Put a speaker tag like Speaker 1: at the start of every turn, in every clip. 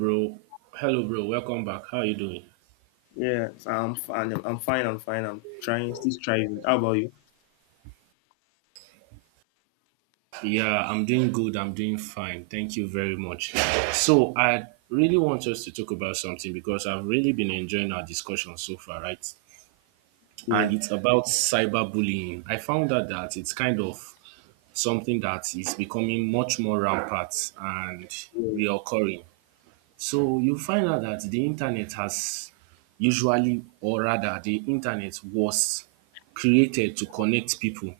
Speaker 1: Bro, hello, bro. Welcome back. How are you doing?
Speaker 2: Yeah, so I'm fine. I'm fine. I'm fine. I'm trying, still striving. How about you?
Speaker 1: Yeah, I'm doing good. I'm doing fine. Thank you very much. So, I really want us to talk about something because I've really been enjoying our discussion so far, right?
Speaker 2: Yeah.
Speaker 1: And it's about cyberbullying. I found out that it's kind of something that is becoming much more rampant and reoccurring. So, you find out that the internet has usually, or rather, the internet was created to connect people,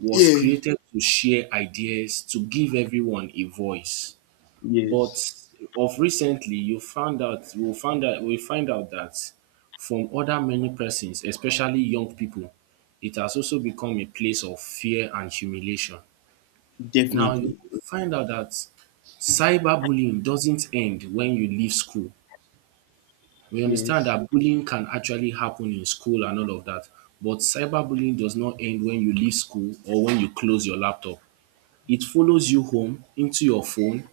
Speaker 1: was
Speaker 2: Yeah.
Speaker 1: created to share ideas, to give everyone a voice. But
Speaker 2: Yes.
Speaker 1: of recently, you found out, we find out that from other many persons, especially young people, it has also become a place of fear and humiliation. Now you
Speaker 2: Definitely.
Speaker 1: find out that cyberbullying doesn't end when you leave school. We understand
Speaker 2: Yes.
Speaker 1: that bullying can actually happen in school and all of that, but cyberbullying does not end when you leave school or when you close your laptop. It follows you home, into your phone,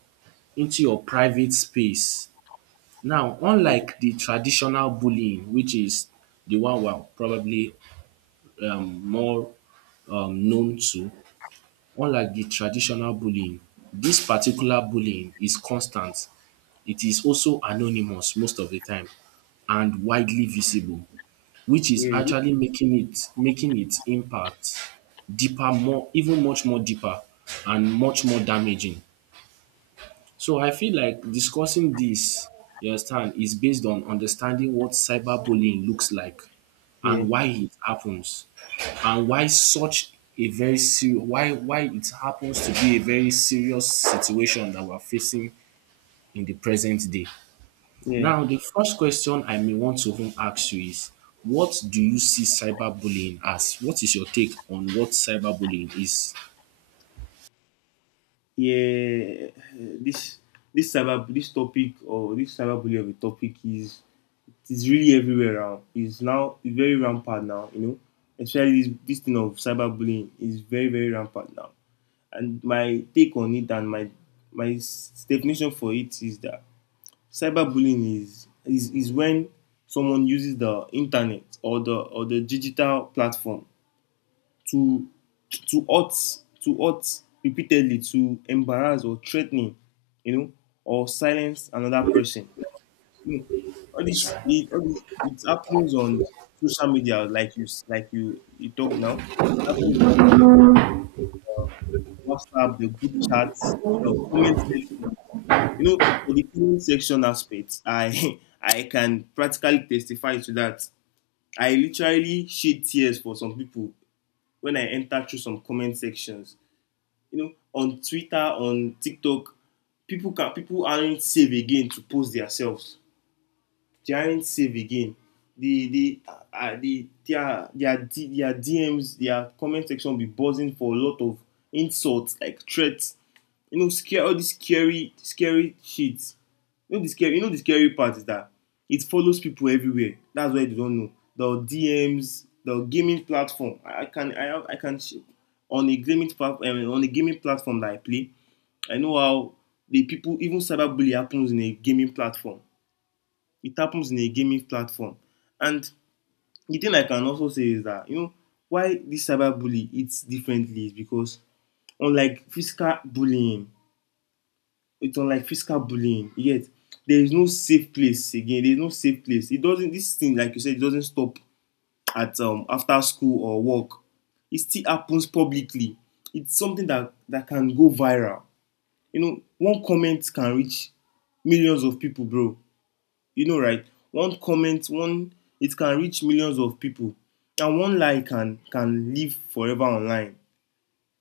Speaker 1: into your private space. Now,
Speaker 2: Yeah.
Speaker 1: unlike the traditional bullying which is the one we are probably more known to, unlike the traditional bullying, this particular bullying is constant. It is also anonymous most of the time and widely visible, which is actually making its impact deeper, more even much more deeper and much more damaging. So I feel like discussing this, you understand, is based on understanding what cyberbullying looks like
Speaker 2: Yeah.
Speaker 1: and why it happens, and why such a very serious why it happens to be a very serious situation that we're facing in the present day.
Speaker 2: Yeah.
Speaker 1: Now the first question I may want to even ask you is, what do you see cyberbullying as? What is your take on what cyberbullying is?
Speaker 2: Yeah. This this topic, or this cyberbullying of a topic, is really everywhere now. It's very rampant now. You know, especially this thing of cyberbullying is very, very rampant now. And my take on it, and my definition for it, is that cyberbullying is when someone uses the internet, or the, digital platform, to to hurt to hurt repeatedly, to embarrass, or threatening, you know, or silence another person. You know, it happens on social media, like you talk now. It happens WhatsApp, the group chats, the comment section. You know, for the comment section aspect, I I can practically testify to that. I literally shed tears for some people when I enter through some comment sections. You know, on Twitter, on TikTok, people aren't safe again to post themselves. They aren't safe again. The their D- their DMs, their comment section, will be buzzing for a lot of insults, like threats. You know, scare, all these scary, scary shit. You know, the scary part is that it follows people everywhere. That's why they don't know. The DMs, the gaming platform. I can On a gaming platform, that I play, I know how the people, even cyberbullying, happens in a gaming platform. it happens in a gaming platform and the thing I can also say is that, you know, why this cyberbully it's differently, is because, unlike physical bullying, yet, there is no safe place again. There is no safe place It doesn't, this thing, like you said, it doesn't stop at, after school or work. It still happens publicly. It's something that can go viral. You know, one comment can reach millions of people, bro. You know, right, one comment, one it can reach millions of people. And one lie can live forever online.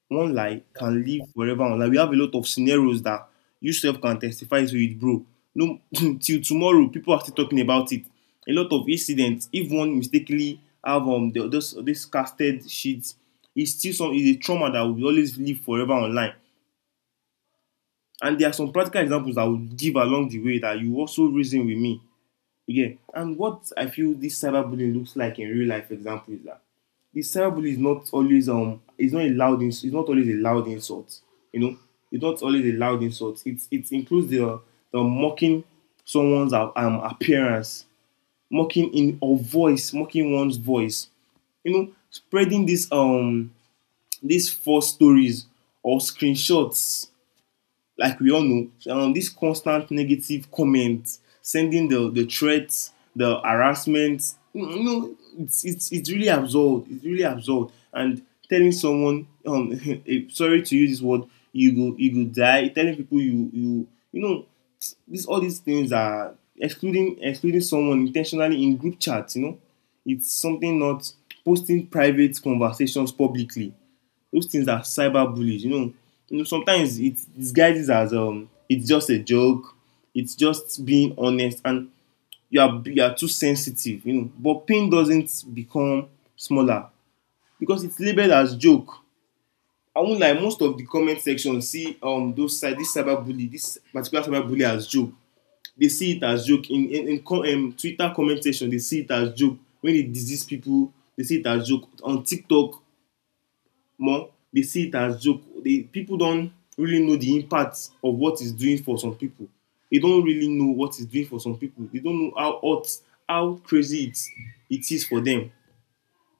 Speaker 2: One lie can live forever online. We have a lot of scenarios that you self can testify to it, bro. No, till tomorrow, people are still talking about it. A lot of incidents, if one mistakenly have, the, this casted sheets, it's still, some, is a trauma that will always live forever online. And there are some practical examples I would give along the way that you also reason with me. Yeah, and what I feel this cyberbullying looks like in real life, example, is that this cyberbullying is not always, it's not always a loud insult. You know, it's not always a loud insult. It includes the, mocking someone's, appearance, mocking in or voice, mocking one's voice. You know, spreading this, these false stories or screenshots, like we all know. This constant negative comment, sending the, threats, the harassment. You know, it's really absurd. It's really absurd. And telling someone, sorry to use this word, you go die. Telling people, you know, this all these things are, excluding someone intentionally in group chats. You know, it's something, not posting private conversations publicly. Those things are cyber bullies, you know. You know, sometimes it disguises as, it's just a joke, it's just being honest, and you are too sensitive, you know. But pain doesn't become smaller because it's labeled as joke. I won't lie, most of the comment section see, this cyber bully, this particular cyber bully as joke. They see it as joke in Twitter comment section. They see it as joke when they disease people. They see it as joke on TikTok more dey see it as joke dey people don really know the impact of what it's doing for some people. They don really know what it's doing for some people. They don't know how hot, how crazy it is for them.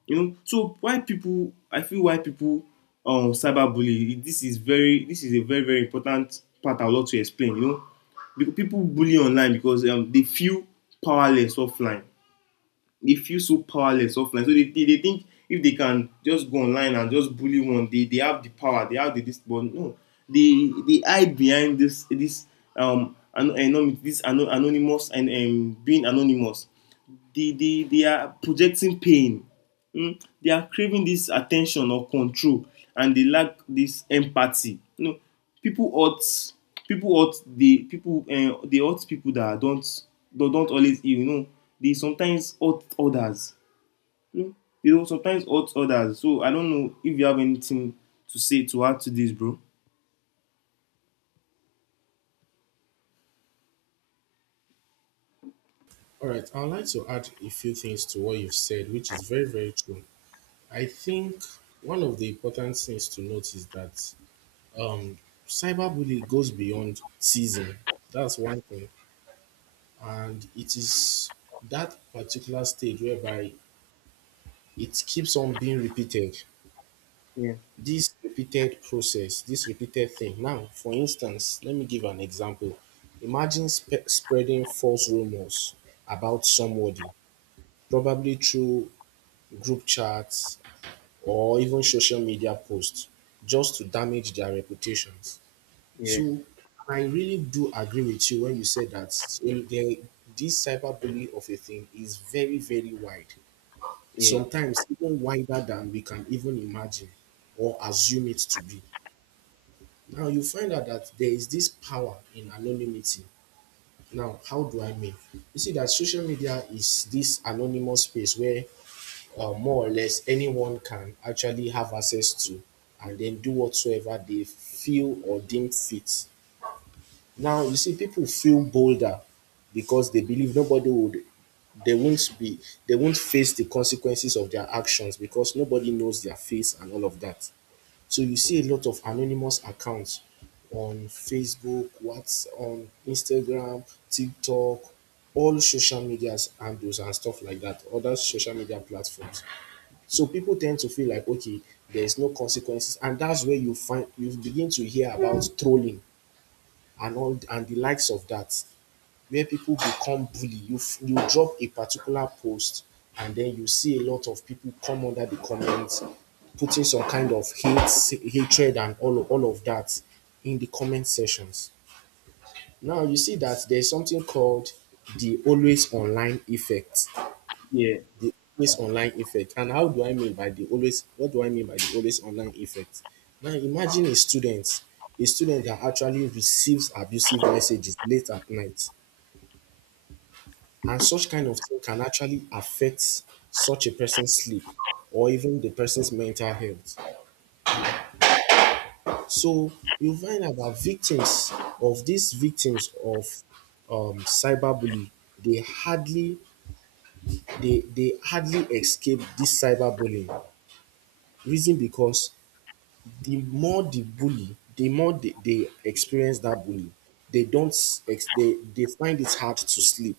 Speaker 2: You know. So, why people, I feel, why people, cyber bullying, this is very, this is a very, very important part I would love to explain. You know, people bully online because, they feel powerless offline. They feel so powerless offline. So they, they, think if they can just go online and just bully one, they, have the power, they have the, this, but no, they hide behind this, this anonymous, and being anonymous. They, they are projecting pain. They are craving this attention or control, and they lack this empathy, you know. People ought. People ought, the people, they hurt people that don't, that don't always, you know, they sometimes ought others, you know, they don't sometimes ought others. So I don't know if you have anything to say, to add to this, bro.
Speaker 1: All right, I'd like to add a few things to what you've said, which is very, very true. I think one of the important things to note is that um, cyberbullying goes beyond teasing. That's one thing. And it is that particular stage whereby it keeps on being repeated.
Speaker 2: Yeah.
Speaker 1: This repeated process, this repeated thing. Now, for instance, let me give an example. Imagine spreading false rumors about somebody, probably groups or even social media posts, just to damage their reputations.
Speaker 2: Yeah.
Speaker 1: So, I really do agree with you when you said that in the, this cyberbullying of a thing is very, very wide.
Speaker 2: Yeah.
Speaker 1: Sometimes even wider than we can even imagine or assume it to be. Now, you find out that there is this power in anonymity. Now, how do I mean? You see that social media is this anonymous space where more or less anyone can actually have access to and then do whatsoever they feel or deem fit. Now, you see, people feel bolder because they believe nobody would, they won't be, they won't face the consequences of their actions because nobody knows their face and all of that. So you see a lot of anonymous accounts on Facebook, what's on Instagram, TikTok, all social medias handles and stuff like that, other social media platforms. So people tend to feel like, okay, there's no consequences, and that's where you find you begin to hear about trolling and all and the likes of that, where people become bully. You drop a particular post, and then you see a lot of people come under the comments, putting some kind of hate, hatred, and all of that in the comment sections. Now you see that there's something called the always online effect.
Speaker 2: Yeah.
Speaker 1: The always online effect. And how do I mean by the always? What do I mean by the always online effect? Now imagine a student. A student that actually receives abusive messages late at night. And such kind of thing can actually affect such a person's sleep or even the person's mental health. So you find out that victims of cyberbullying, they hardly they hardly escape this cyberbullying. Reason because the more the bully, the more they experience that bully, they don't ex- they find it hard to sleep,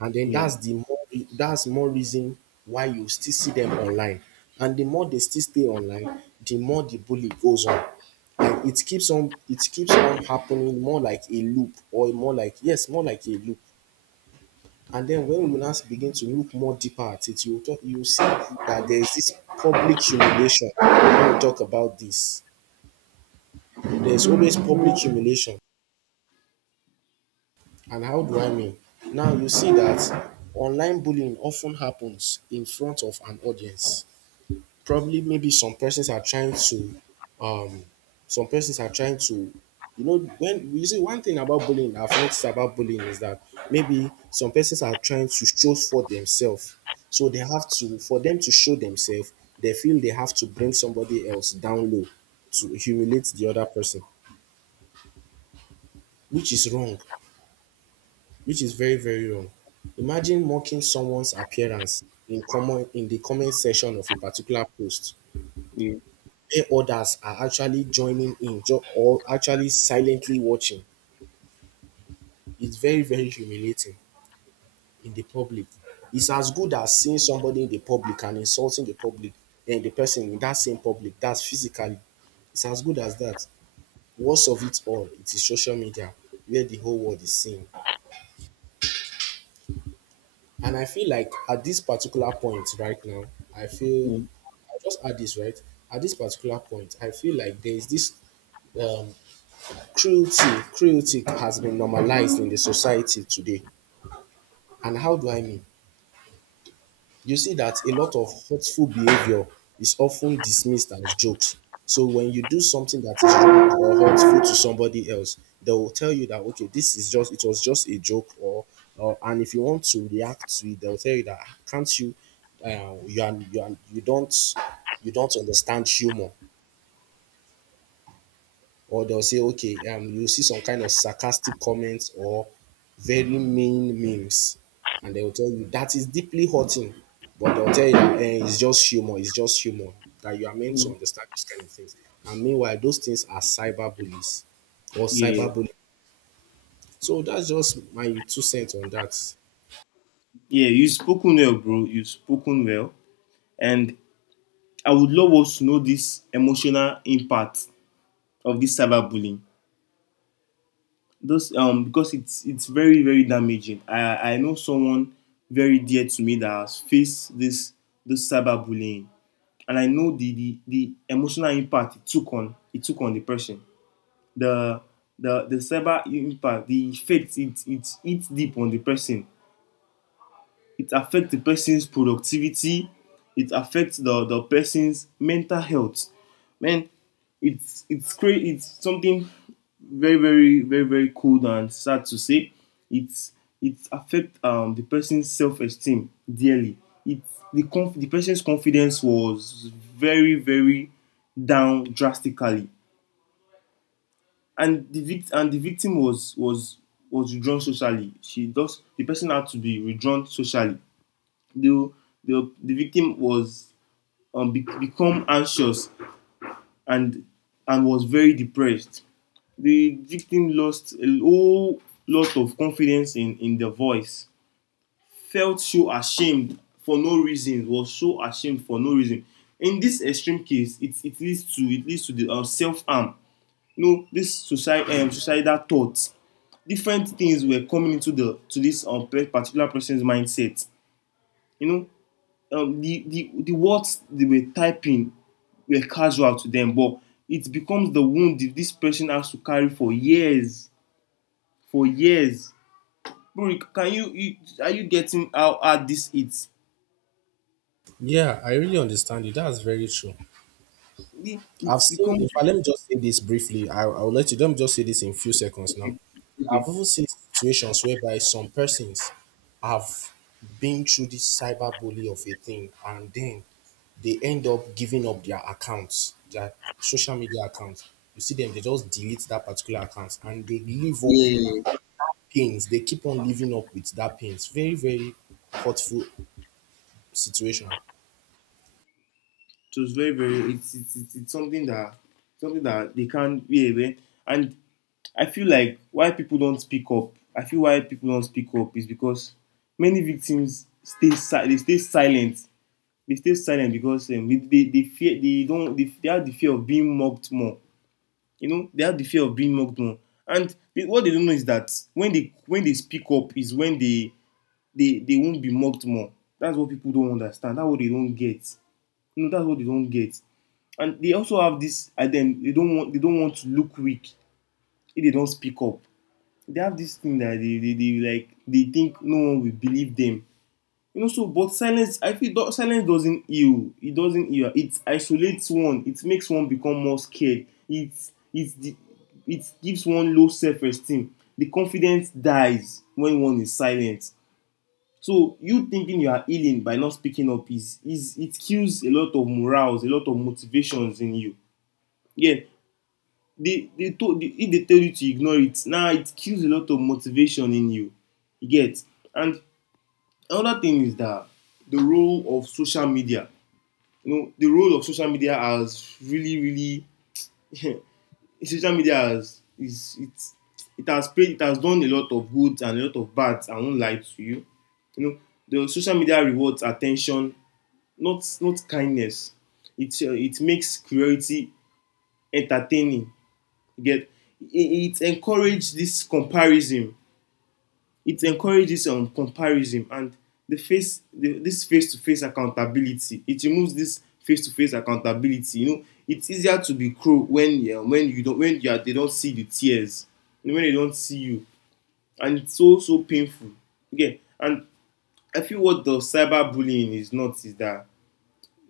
Speaker 1: and then
Speaker 2: Yeah.
Speaker 1: that's the more, that's more reason why you still see them online, and the more they still stay online the more the bully goes on. Like it keeps on happening, more like a loop, or more like, yes, more like a loop. And then when you now begin to look more deeper at it, you talk, you see that there is this public humiliation. When we talk about this, there's always public humiliation. And how do I mean? Now you see that online bullying often happens in front of an audience. Probably maybe some persons are trying to um some persons are trying to you know, when you see one thing about bullying, I've noticed about bullying is that maybe some persons are trying to show for themselves. So they have to, for them to show themselves, they feel they have to bring somebody else down low, to humiliate the other person, which is wrong, which is very, very wrong. Imagine mocking someone's appearance in the comment section of a particular post
Speaker 2: Yeah.
Speaker 1: where others are actually or actually silently watching. It's very, very humiliating in the public. It's as good as seeing somebody in the public and insulting the public, then the person in that same public, that's physically, it's as good as that. Worst of it all, it is social media, where the whole world is seeing. And I feel like at this particular point right now, I feel I just add this, right? At this particular point I feel like there is this um, cruelty, cruelty has been normalized in the society today. And how do I mean? You see that a lot of hurtful behavior is often dismissed as jokes. So when you do something that is rude or hurtful to somebody else, they will tell you that, okay, this is just it was just a joke, or and if you want to react to it, they'll tell you that, "Ah, can't you, you are, you are, you don't understand humor." Or they'll say, okay, you'll see some kind of sarcastic comments or very mean memes, and they will tell you that is deeply hurting. But they'll tell you that, eh, it's just humor, that you are meant to
Speaker 2: Yeah.
Speaker 1: understand those kind of things. And meanwhile, those things are cyberbullies or
Speaker 2: Yeah.
Speaker 1: cyberbullying. So that's just my two cents on that.
Speaker 2: Yeah. You've spoken well, bro. You've spoken well. And I would love us to know this emotional impact of this cyberbullying. Those Because it's very, very damaging. I know someone very dear to me that has faced this cyberbullying, and I know the, emotional impact it took on the person. The the cyber impact, the effect, it hits deep on the person. It affects the person's productivity. It affects the, person's mental health. Man, it's crazy. It's something very, very, very, very cold and sad to say. It's it affects, the person's self-esteem, dearly. it the person's confidence was very, very down, drastically. And the victim was, was withdrawn socially. She does The person had to be withdrawn socially. The, the victim was, become anxious, and was very depressed. The victim lost a whole lot of confidence in, their voice, felt so ashamed for no reason, was so ashamed for no reason. In this extreme case, it, it leads to the, self harm. You know, this society, societal thoughts, different things were coming into the, to this, particular person's mindset. You know, the, the, words they were typing were casual to them, but it becomes the wound that this person has to carry for years. For years. Bro, can you, are you getting how hard this is?
Speaker 1: Yeah, I really understand you. That's very true.
Speaker 2: It,
Speaker 1: I've
Speaker 2: it
Speaker 1: seen,
Speaker 2: becomes.
Speaker 1: in fact, let me just say this briefly. I, I'll let you, let me just say this in few seconds now.
Speaker 2: Okay. Okay.
Speaker 1: I've also seen situations whereby some persons have been through this cyberbully of a thing, and then they end up giving up their accounts, their social media accounts. You see them, they just delete that particular account and they live up
Speaker 2: Yeah, yeah, yeah.
Speaker 1: pains. They keep on living up with that pains. Very, very hurtful situation.
Speaker 2: It was very, very, it's something that, they can't. Yeah, man. And I feel like, why people don't speak up. I feel, why people don't speak up, is because many victims They stay silent because, they, fear, they don't, they, have the fear of being mocked more. You know, they have the fear of being mocked more. And they, what they don't know is that when they, speak up is when they, they won't be mocked more. That's what people don't understand. That's what they don't get. You know, that's what they don't get. And they also have this idea, they don't want, to look weak if they don't speak up. They have this thing that they like they think no one will believe them. So but silence, I feel, silence doesn't heal. It doesn't heal. It isolates one. It makes one become more scared. It it the it gives one low self-esteem. The confidence dies when one is silent. So you thinking you are healing by not speaking up is it kills a lot of morals, a lot of motivations in you. Yeah. They told they If they tell you to ignore it now, nah, it kills a lot of motivation in you. You get? And another thing is that the role of social media, you know the role of social media has really really social media has is it's it has done a lot of good and a lot of bad. I won't lie to you you know The social media rewards attention, not kindness. It, it makes cruelty entertaining. You get? It encourage this comparison. It encourages comparison. And the face, this face-to-face accountability — it removes this face-to-face accountability. You know, it's easier to be cruel when, yeah, when you don't when you are, they don't see the tears. When they don't see you. And it's so so painful. Okay. And I feel what the cyberbullying is not is that,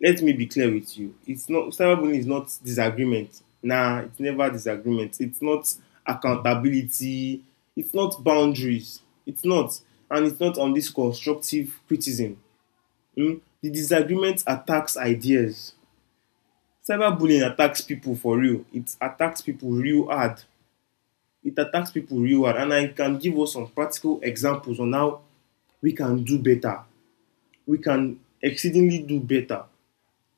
Speaker 2: let me be clear with you, it's not — cyberbullying is not disagreement. Nah, it's never disagreement. It's not accountability. It's not boundaries. It's not — and it's not on this constructive criticism. Mm? The disagreement attacks ideas. Cyberbullying attacks people for real. It attacks people real hard. It attacks people real hard. And I can give us some practical examples on how we can do better. We can exceedingly do better.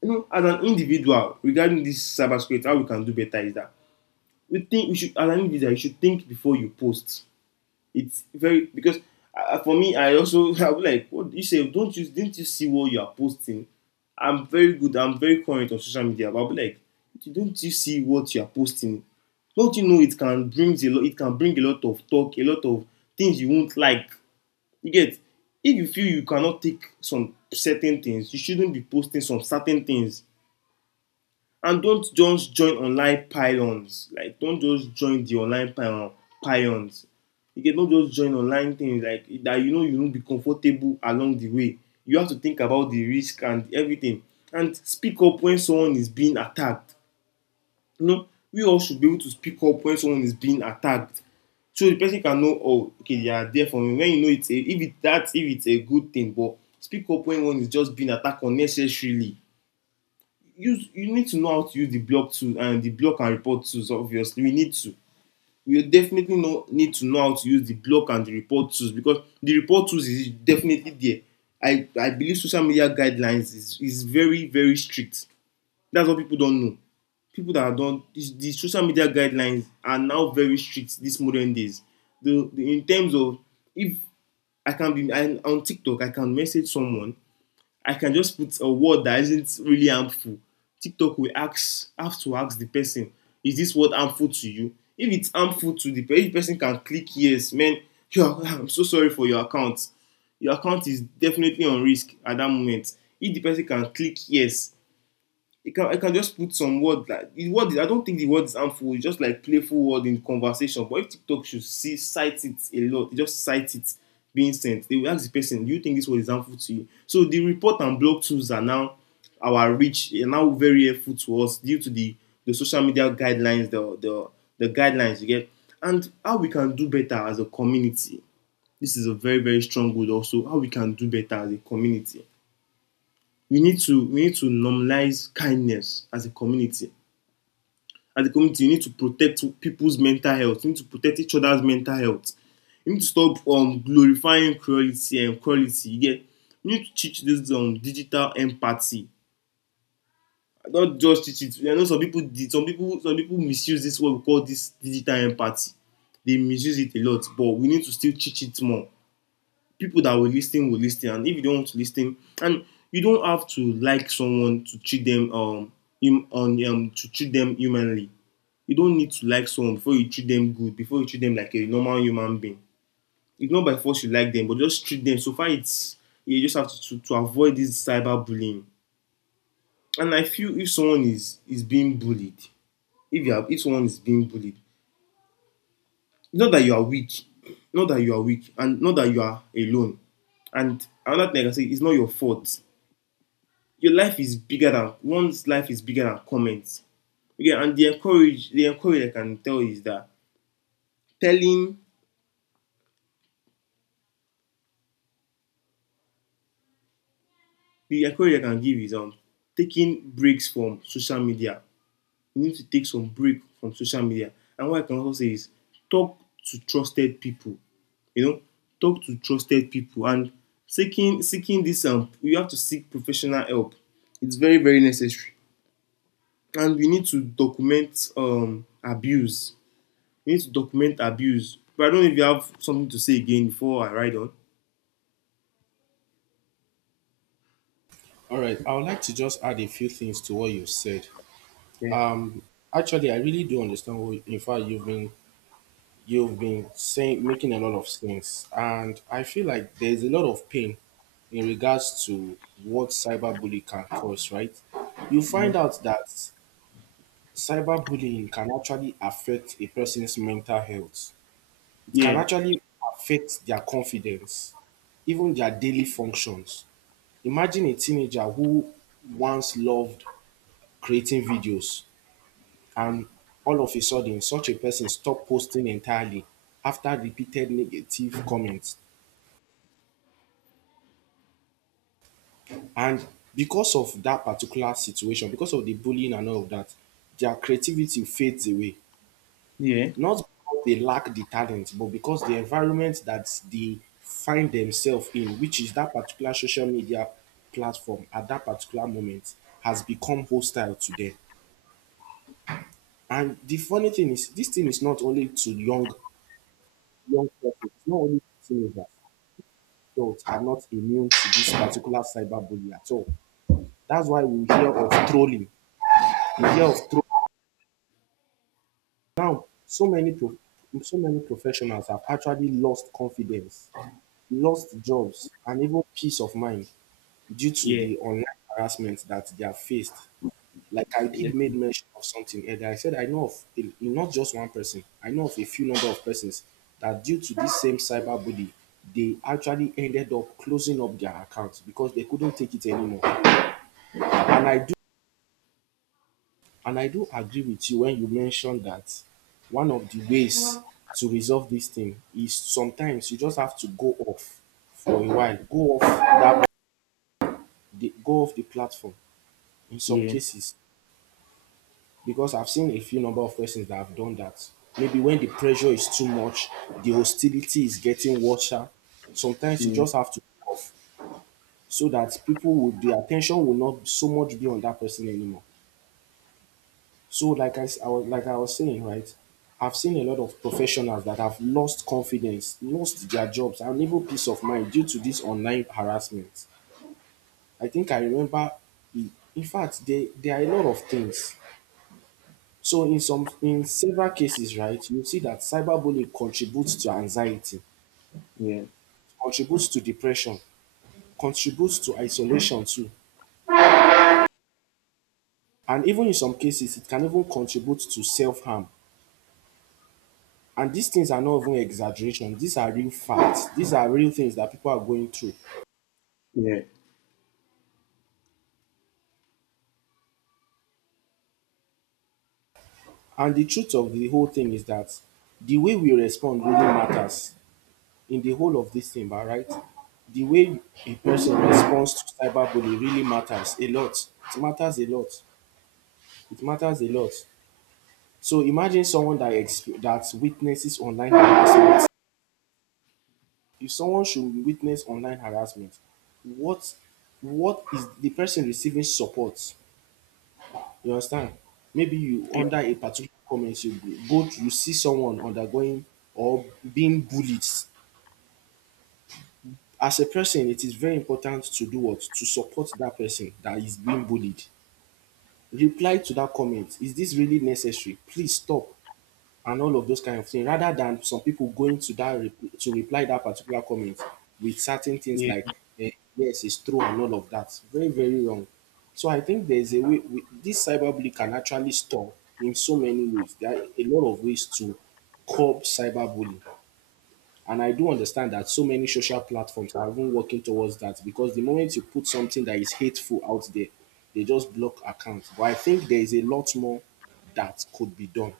Speaker 2: You know, as an individual regarding this cybersecurity, how we can do better is that we think we should, as an individual, you should think before you post. It's very because, for me, I also I was like, what you say? Don't you didn't you see what you are posting? I'm very good. I'm very current on social media, but I'll be like, don't you see what you are posting? Don't you know it can bring a lot? It can bring a lot of talk, a lot of things you won't like. You get? If you feel you cannot take some certain things, you shouldn't be posting some certain things. And don't just join online pylons. Like, don't just join the online pylons. You get? Not just join online things like that. You know, you won't be comfortable along the way. You have to think about the risk and everything. And speak up when someone is being attacked. You know, we all should be able to speak up when someone is being attacked. So the person can know, oh, okay, they are there for me. When you know it's a, if it, that's if it's a good thing, but speak up when one is just being attacked unnecessarily. Use — you need to know how to use the block tool and the block and report tools. Obviously we need to — we definitely know, need to know how to use the block and the report tools because the report tools is definitely there. I believe social media guidelines is very very strict. That's what people don't know. People that don't — the, social media guidelines are now very strict these modern days. The in terms of if I can be — I, on TikTok, I can message someone. I can just put a word that isn't really harmful. TikTok will ask, have to ask the person, is this word harmful to you? If it's harmful to the person, if the person can click yes, man, yeah, I'm so sorry for your account. Your account is definitely on risk at that moment. If the person can click yes, I can just put some word like the word — I don't think the word is harmful. It's just like playful word in conversation. But if TikTok should see cite it a lot, just cite it being sent. They will ask the person, "Do you think this word is harmful to you?" So the report and block tools are now our reach — are now very helpful to us due to the — the social media guidelines, the guidelines. You get? And how we can do better as a community. This is a very very strong goal also. How we can do better as a community. We need to normalize kindness as a community. As a community, we need to protect people's mental health. We need to protect each other's mental health. We need to stop glorifying cruelty and cruelty. You get? We need to teach this digital empathy. Not just teach it. I know some people did. Some people misuse this what we call this digital empathy. They misuse it a lot, but we need to still teach it more. People that will listen will listen. And if you don't want to listen and — you don't have to like someone to treat them hum, on to treat them humanly. You don't need to like someone before you treat them good, before you treat them like a normal human being. It's not by force you like them, but just treat them. So far it's — you just have to avoid this cyberbullying. And I feel if someone is being bullied — if you have — if someone is being bullied, not that you are weak, not that you are weak, and not that you are alone. And another thing I can say, it's not your fault. Your life is bigger than — one's life is bigger than comments. Okay, and the encourage — I can tell is that telling — the encourage I can give is, taking breaks from social media. You need to take some break from social media. And what I can also say is talk to trusted people. You know, talk to trusted people, and seeking this you have to seek professional help. It's very very necessary. And we need to document abuse. We need to document abuse. But I don't know if you have something to say again before I ride on.
Speaker 1: All right, I would like to just add a few things to what you said.
Speaker 2: Yeah.
Speaker 1: Actually, I really do understand what, in fact, you've been saying, making a lot of sense. And I feel like there's a lot of pain in regards to what cyberbullying can cause, right? You
Speaker 2: Yeah.
Speaker 1: find out that cyberbullying can actually affect a person's mental health. It can
Speaker 2: Yeah.
Speaker 1: actually affect their confidence, even their daily functions. Imagine a teenager who once loved creating videos, and all of a sudden, such a person stopped posting entirely after repeated negative comments. And because of that particular situation, because of the bullying and all of that, their creativity fades away.
Speaker 2: Yeah.
Speaker 1: Not because they lack the talent, but because the environment that they find themselves in, which is that particular social media platform at that particular moment, has become hostile to them. And the funny thing is, this thing is not only to young people, it's not only to teenagers. Adults are not immune to this particular cyberbullying at all. That's why we hear of trolling. We hear of trolling. Now, so many professionals have actually lost confidence, lost jobs, and even peace of mind due to
Speaker 2: Yeah.
Speaker 1: the online harassment that they have faced. Like I did made mention of something earlier. I said I know of a, not just one person. I know of a few number of persons that due to this same cyberbully, they actually ended up closing up their accounts because they couldn't take it anymore. And I do agree with you when you mention that one of the ways to resolve this thing is sometimes you just have to go off for a while, go off the platform in
Speaker 2: Yeah.
Speaker 1: some
Speaker 2: Yeah.
Speaker 1: cases, because I've seen a few number of persons that have done that. Maybe when the pressure is too much, the hostility is getting worse. Sometimes you
Speaker 2: Yeah.
Speaker 1: just have to go off so that people would the attention will not so much be on that person anymore. So, I was, like I was saying, right? I've seen a lot of professionals that have lost confidence, lost their jobs, and even peace of mind due to this online harassment. I think I remember, I- In fact, there are a lot of things. So, in several cases, right, you see that cyberbullying contributes to anxiety,
Speaker 2: Yeah.
Speaker 1: contributes to depression, contributes to isolation too, and even in some cases, it can even contribute to self harm. And these things are not even exaggeration. These are real facts. These are real things that people are going through.
Speaker 2: Yeah.
Speaker 1: And the truth of the whole thing is that the way we respond really matters in the whole of this thing, ba, right? The way a person responds to cyberbullying really matters a lot. It matters a lot. It matters a lot. So imagine that witnesses online harassment. If someone should witness online harassment, what what is the person receiving support? You understand? Maybe you under a particular comment you go to, you see someone undergoing or being bullied. As a person, it is very important to do what? To support that person that is being bullied. Reply to that comment. Is this really necessary? Please stop, and all of those kind of things rather than some people going to reply that particular comment with certain things
Speaker 2: Yeah.
Speaker 1: like eh, yes it's true and all of that. Very very wrong. So I think there's a way we, this cyberbullying can actually stop in so many ways. There are a lot of ways to curb cyberbullying, and I do understand that so many social platforms are even working towards that, because the moment you put something that is hateful out there, they just block accounts. But I think there is a lot more that could be done.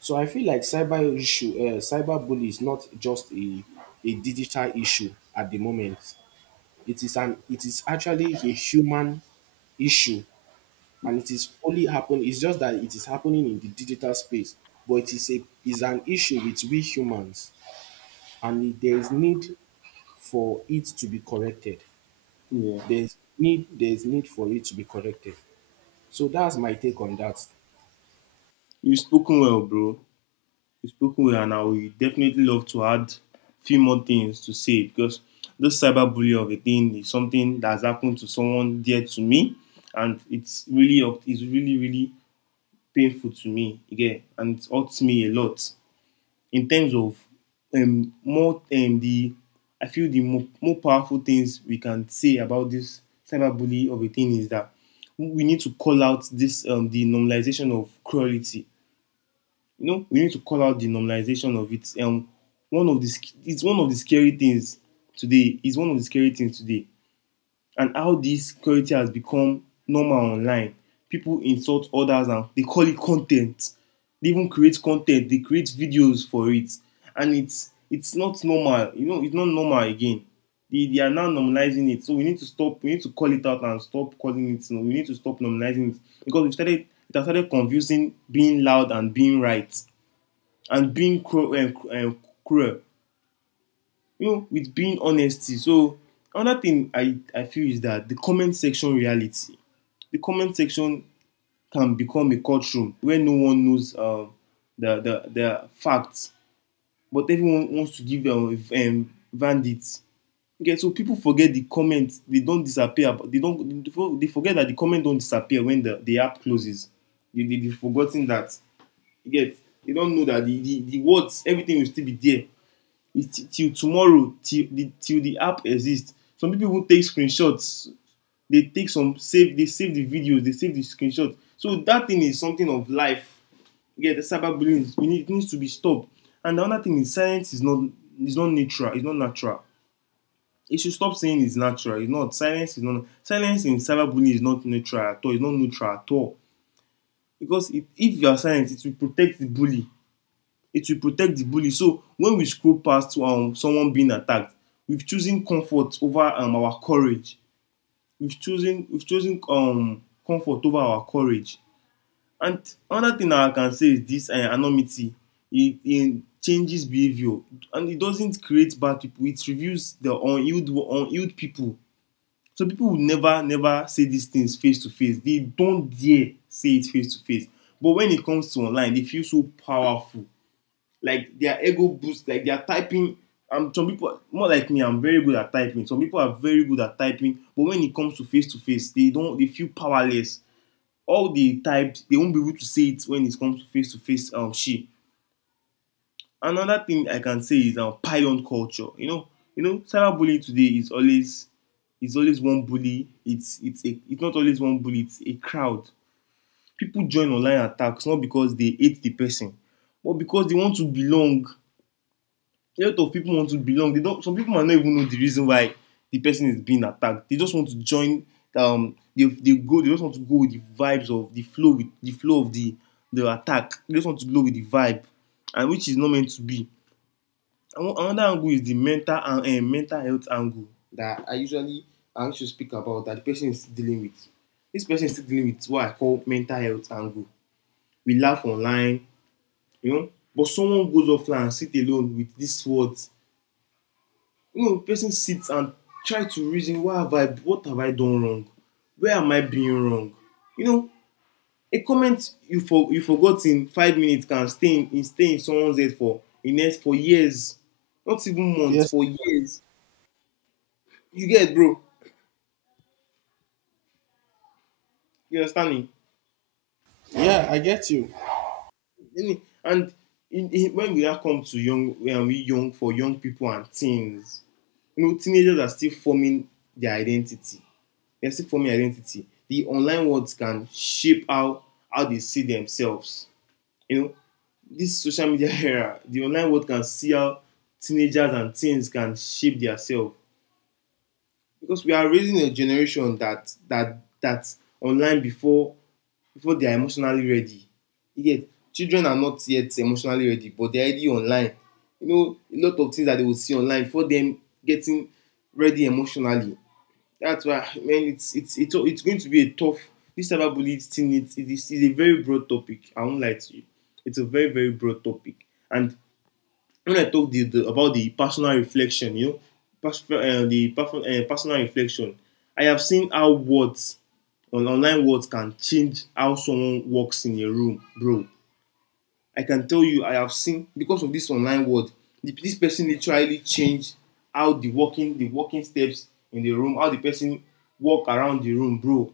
Speaker 1: So I feel like cyber bully is not a digital issue at the moment. It is an it is actually a human issue, and it is only happen. It's just that it is happening in the digital space, but it is a is an issue with we humans, and there is need for it to be corrected.
Speaker 2: Yeah.
Speaker 1: There's need for it to be corrected. So that's my take on that.
Speaker 2: You've spoken well, bro. You've spoken well, and I would definitely love to add few more things to say because this cyberbullying of a thing is something that's happened to someone dear to me, and it's really up. It's really really painful to me again, and it hurts me a lot. In terms of, more the I feel the more powerful things we can say about this cyberbully of a thing is that we need to call out this the normalization of cruelty. You know, we need to call out the normalization of it. One of the — it's one of the scary things today. It's one of the scary things today and how this security has become normal online. People insult others and they call it content. They even create content, they create videos for it. And it's not normal. You know, it's not normal again. They are now normalizing it. So we need to stop, we need to call it out and stop calling it. You — we need to stop normalizing it. Because we started — it has started confusing being loud and being right, and being cruel and cruel, you know, with being honesty. So another thing I feel is that the comment section reality. The comment section can become a courtroom where no one knows the, the facts, but everyone wants to give them bandits. Okay, so people forget the comments. They don't disappear. They don't. They forget that the comment don't disappear when the app closes. They they've forgotten that. You get. They don't know that the words, everything will still be there. It's till tomorrow, till the — till the app exists. Some people will take screenshots. They save the videos, they save the screenshot. So that thing is something of life. Yeah, the cyberbullying — we need — it needs to be stopped. And the other thing is silence is not — is not natural. It's not natural. It should stop saying it's natural. It's not — silence is not — silence in cyberbullying is not natural at all. It's not neutral at all. Because it — if you are silent, it will protect the bully. It will protect the bully. So when we scroll past someone being attacked, we've chosen comfort over our courage. We've chosen comfort over our courage. And another thing I can say is this, anonymity. It changes behavior, and it doesn't create bad people. It reveals the unhealed people. So people will never never say these things face to face. They don't dare say it face to face. But when it comes to online, they feel so powerful. Like their ego boost, like they are typing. Some people — more like me, I'm very good at typing. Some people are very good at typing, but when it comes to face, they don't — they feel powerless. All they typed, they won't be able to say it when it comes to face to face, she. Another thing I can say is pylon culture. Cyberbullying today is always — it's always one bully. It's not always one bully. It's a crowd. People join online attacks not because they hate the person, but because they want to belong. A lot of people want to belong. They don't, some people might not even know the reason why the person is being attacked. They just want to join. Um they they go they just want to go with the vibes of the flow, with the flow of the attack. They just want to go with the vibe, and which is not meant to be. And another angle is the mental and mental health angle that I used to speak about, that the person is still dealing with. This person is still dealing with what I call mental health angle. We laugh online, you know, but someone goes offline and sit alone with these words. You know, person sit and try to reason, why have I what have I done wrong? Where am I being wrong? You know, a comment you for you forgot in 5 minutes can stay in, stay in someone's head for the next, for years. Not even months,
Speaker 1: Yes,
Speaker 2: for years. You get, bro? You understand me?
Speaker 1: yeah, I get you.
Speaker 2: I mean, and when we now come to young when we young for young people and teens, you know, teenagers are still forming their identity. They're still forming identity. The online worlds can shape how they see themselves. You know, this social media era, the online world can see how teenagers and teens can shape themselves, because we are raising a generation that online before they are emotionally ready. Yet children are not yet emotionally ready, but they're already online. You know, a lot of things that they will see online before them getting ready emotionally. That's why, man. It's going to be a tough, this cyberbullying thing. It is a very broad topic. I won't lie to you. It's a very, very broad topic. And when I talk about the personal reflection, you know, personal reflection, I have seen how on online words can change how someone walks in a room, bro. I can tell you I have seen, because of this online world, this person literally changed how the walking steps in the room, how the person walk around the room, bro.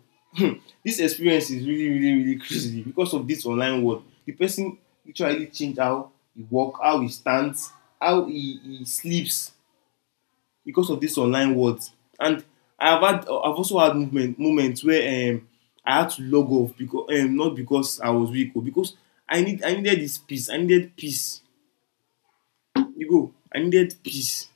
Speaker 2: This experience is really, really, really crazy because of this online world. The person literally changed how he walk, how he stands, how he sleeps, because of this online world. And I've also had movement moments where um, I had to log off because not because I was weak, but because I needed this peace. I needed peace. You go. I needed peace.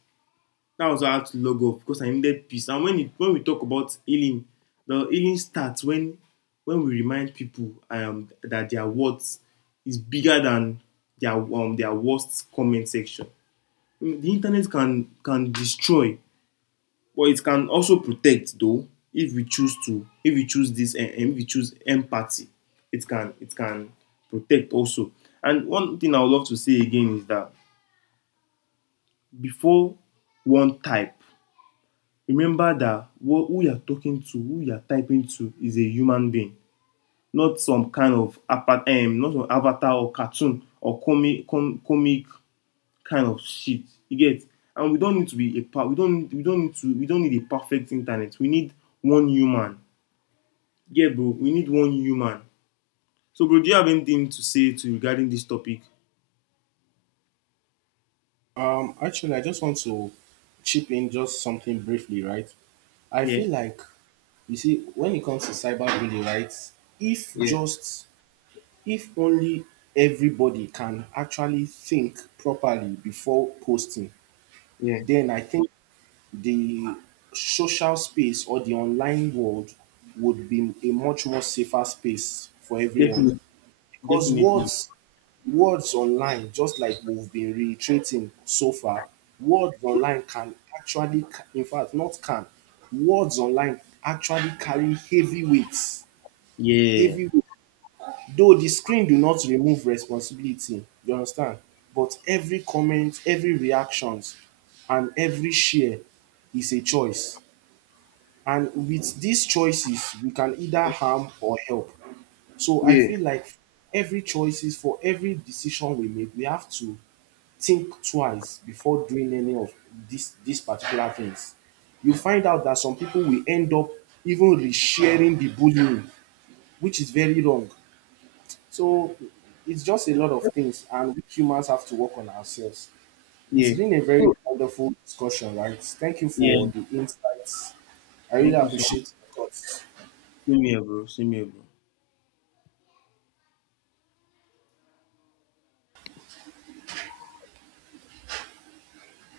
Speaker 2: That was why I had to log off, because I needed peace. And when when we talk about healing, the healing starts when we remind people that their words is bigger than their worst comment section. The internet can destroy, but it can also protect though. If we choose to, if we choose this and if we choose empathy, it can protect also. And one thing I would love to say again is that, before one type, remember that who you are talking to, who you are typing to, is a human being. Not some kind of not some avatar or cartoon or comic kind of shit. You get? And we don't need to be a pa- we don't need to we don't need a perfect internet. We need one human. Yeah, bro, we need one human. So, bro, do you have anything to say to regarding this topic?
Speaker 1: Actually, I just want to chip in just something briefly, right? I
Speaker 2: Yeah,
Speaker 1: feel like you see when it comes to cyberbullying, right? If
Speaker 2: yeah,
Speaker 1: just if only everybody can actually think properly before posting,
Speaker 2: yeah.
Speaker 1: then I think the social space or the online world would be a much more safer space for everyone.
Speaker 2: Definitely,
Speaker 1: Because
Speaker 2: definitely.
Speaker 1: words online, just like we've been reiterating so far, words online can in fact, not can, words online actually carry heavy weights.
Speaker 2: Yeah,
Speaker 1: Heavy weight. Though the screen do not remove responsibility, you understand? But every comment, every reactions, and every share is a choice. And with these choices, we can either harm or help. So I
Speaker 2: yeah,
Speaker 1: feel like every choices for every decision we make, we have to think twice before doing any of these particular things. You find out that some people will end up even resharing the bullying, which is very wrong. So it's just a lot of things, and we humans have to work on ourselves. It's
Speaker 2: yeah.
Speaker 1: been a very
Speaker 2: Bro,
Speaker 1: wonderful discussion, right? Thank you
Speaker 2: yeah.
Speaker 1: for the insights. I really
Speaker 2: Thank you so much.
Speaker 1: appreciate your thoughts.
Speaker 2: Same here, bro. Same here, bro.